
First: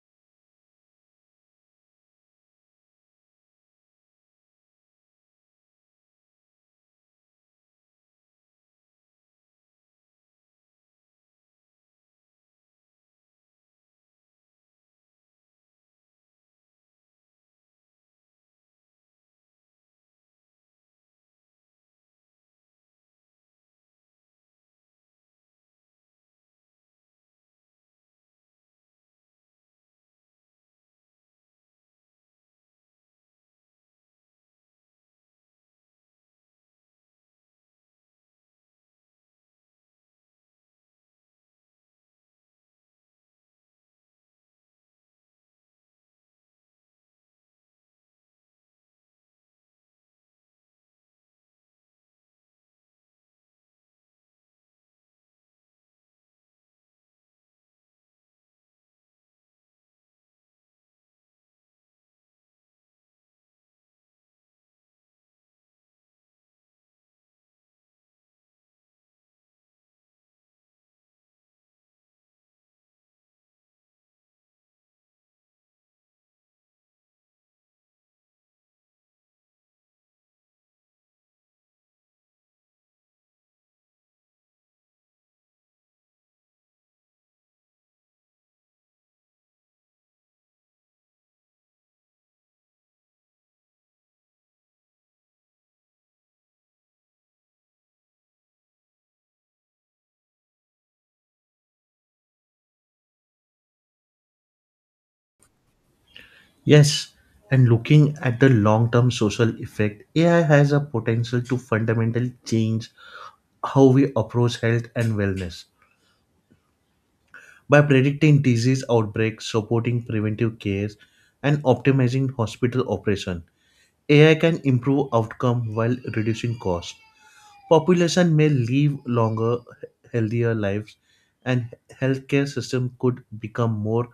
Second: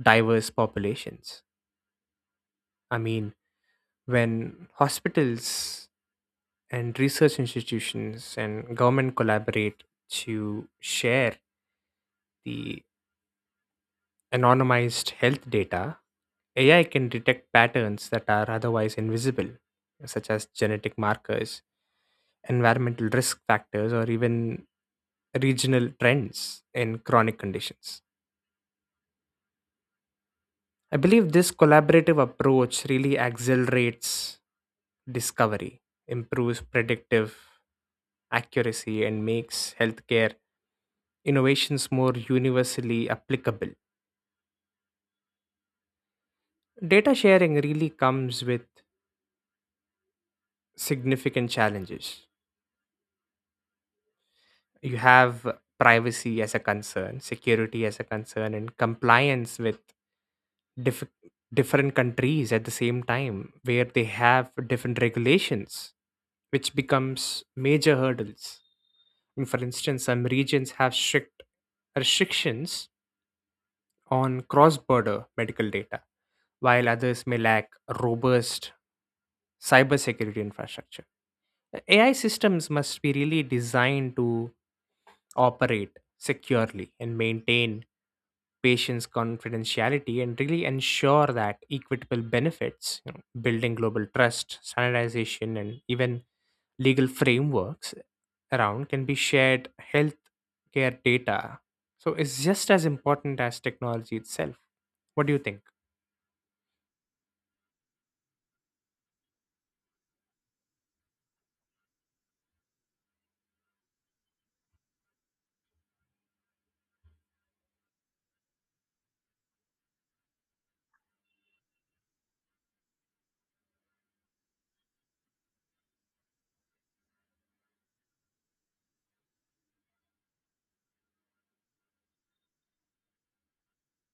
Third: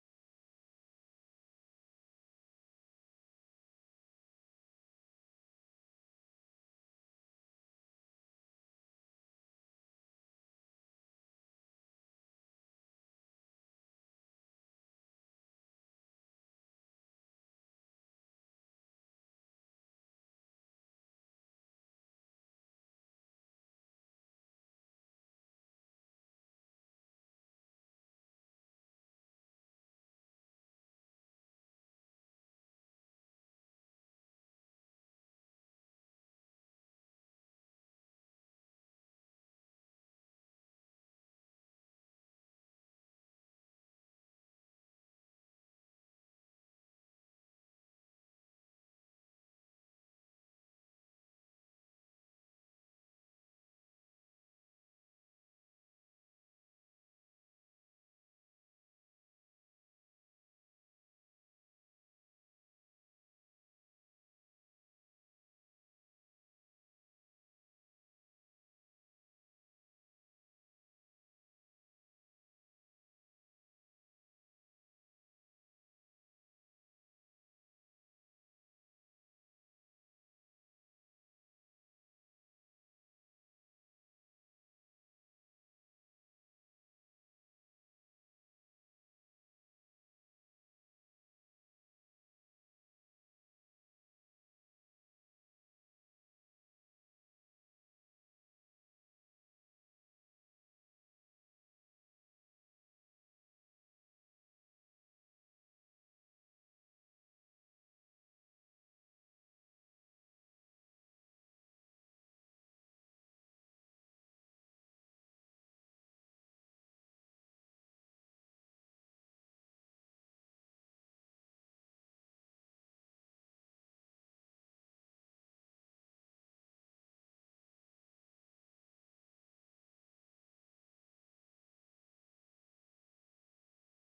Speaker 2: diverse populations. I mean, when hospitals and research institutions and government collaborate to share the anonymized health data, AI can detect patterns that are otherwise invisible, such as genetic markers, environmental risk factors, or even regional trends in chronic conditions. I believe this collaborative approach really accelerates discovery, improves predictive accuracy, and makes healthcare innovations more universally applicable. Data sharing really comes with significant challenges. You have privacy as a concern, security as a concern, and compliance with diff- different countries at the same time, where they have different regulations, which becomes major hurdles. And for instance, some regions have strict restrictions on cross-border medical data, while others may lack robust cybersecurity infrastructure. AI systems must be really designed to operate securely and maintain patients' confidentiality and really ensure that equitable benefits, you know, building global trust, standardization, and even legal frameworks around can be shared healthcare data. So it's just as important as technology itself. What do you think?
Speaker 3: Yes, and looking at the long term social effect, AI has a potential to fundamentally change how we approach health and wellness by predicting disease outbreaks, supporting preventive care, and optimizing hospital operation. AI can improve outcome while reducing cost. Population may live longer, healthier lives, and healthcare system could become more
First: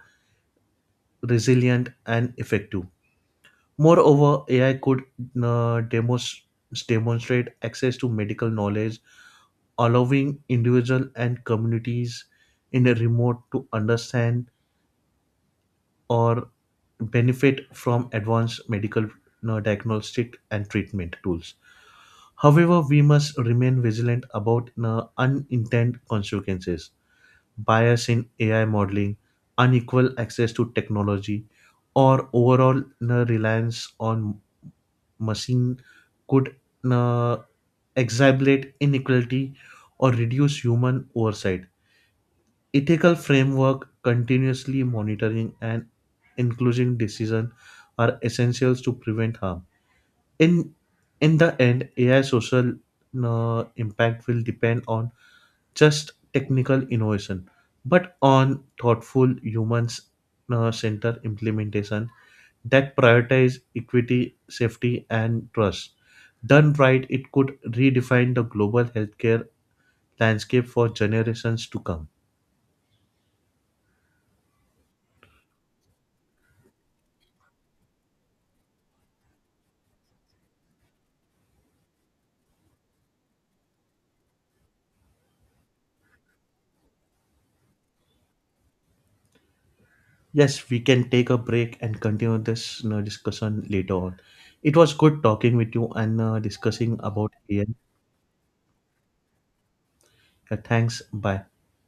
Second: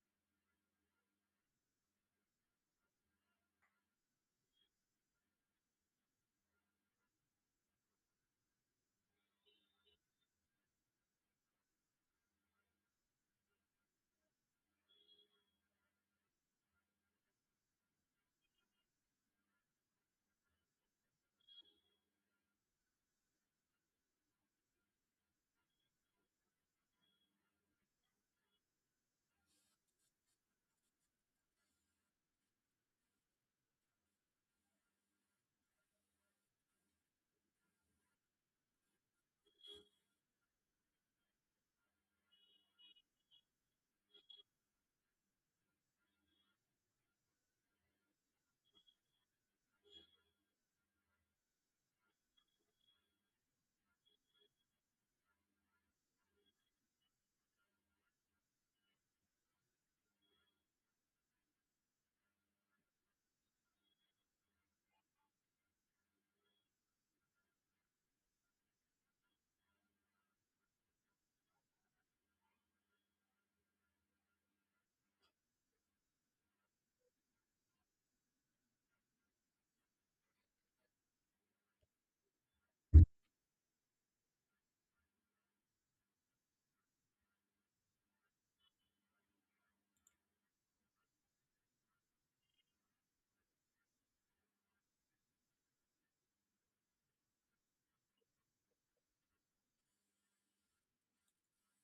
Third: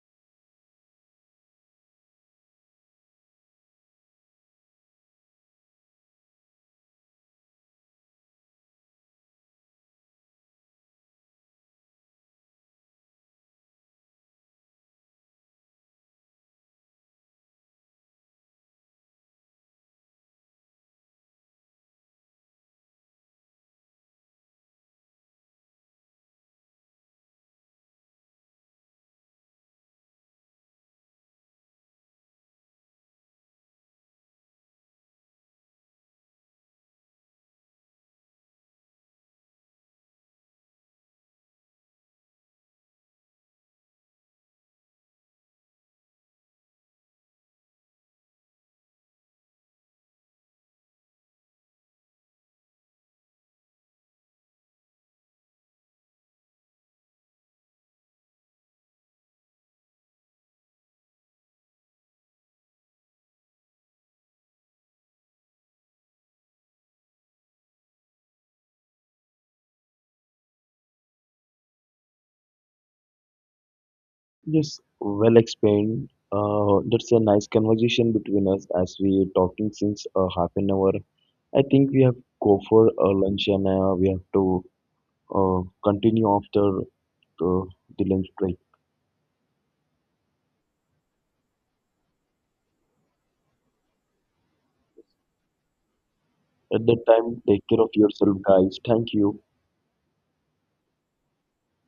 Speaker 3: resilient and effective. Moreover, AI could uh, demos- demonstrate access to medical knowledge, allowing individual and communities in the remote to understand or benefit from advanced medical, you know, diagnostic and treatment tools. However, we must remain vigilant about, you know, unintended consequences, bias in AI modeling, unequal access to technology, or overall, you know, reliance on machine could, you know, exacerbate inequality or reduce human oversight. Ethical framework continuously monitoring and inclusive decision are essentials to prevent harm in in the end. AI social impact will depend on just technical innovation but on thoughtful humans centered implementation that prioritize equity, safety, and trust. Done right, it could redefine the global healthcare landscape for generations to come.
Speaker 1: Yes, well explained. That's a nice conversation between us as we talking since half an hour. I think we have go for lunch and we have to continue after uh, the lunch break.
Speaker 3: Yes, we can take a break and continue this, you know, discussion later on. It was good talking with you and
Speaker 1: At
Speaker 3: discussing
Speaker 1: that
Speaker 3: about
Speaker 1: time, take
Speaker 3: AI.
Speaker 1: care of yourself, guys. Thank you.
Speaker 3: Thanks. Bye.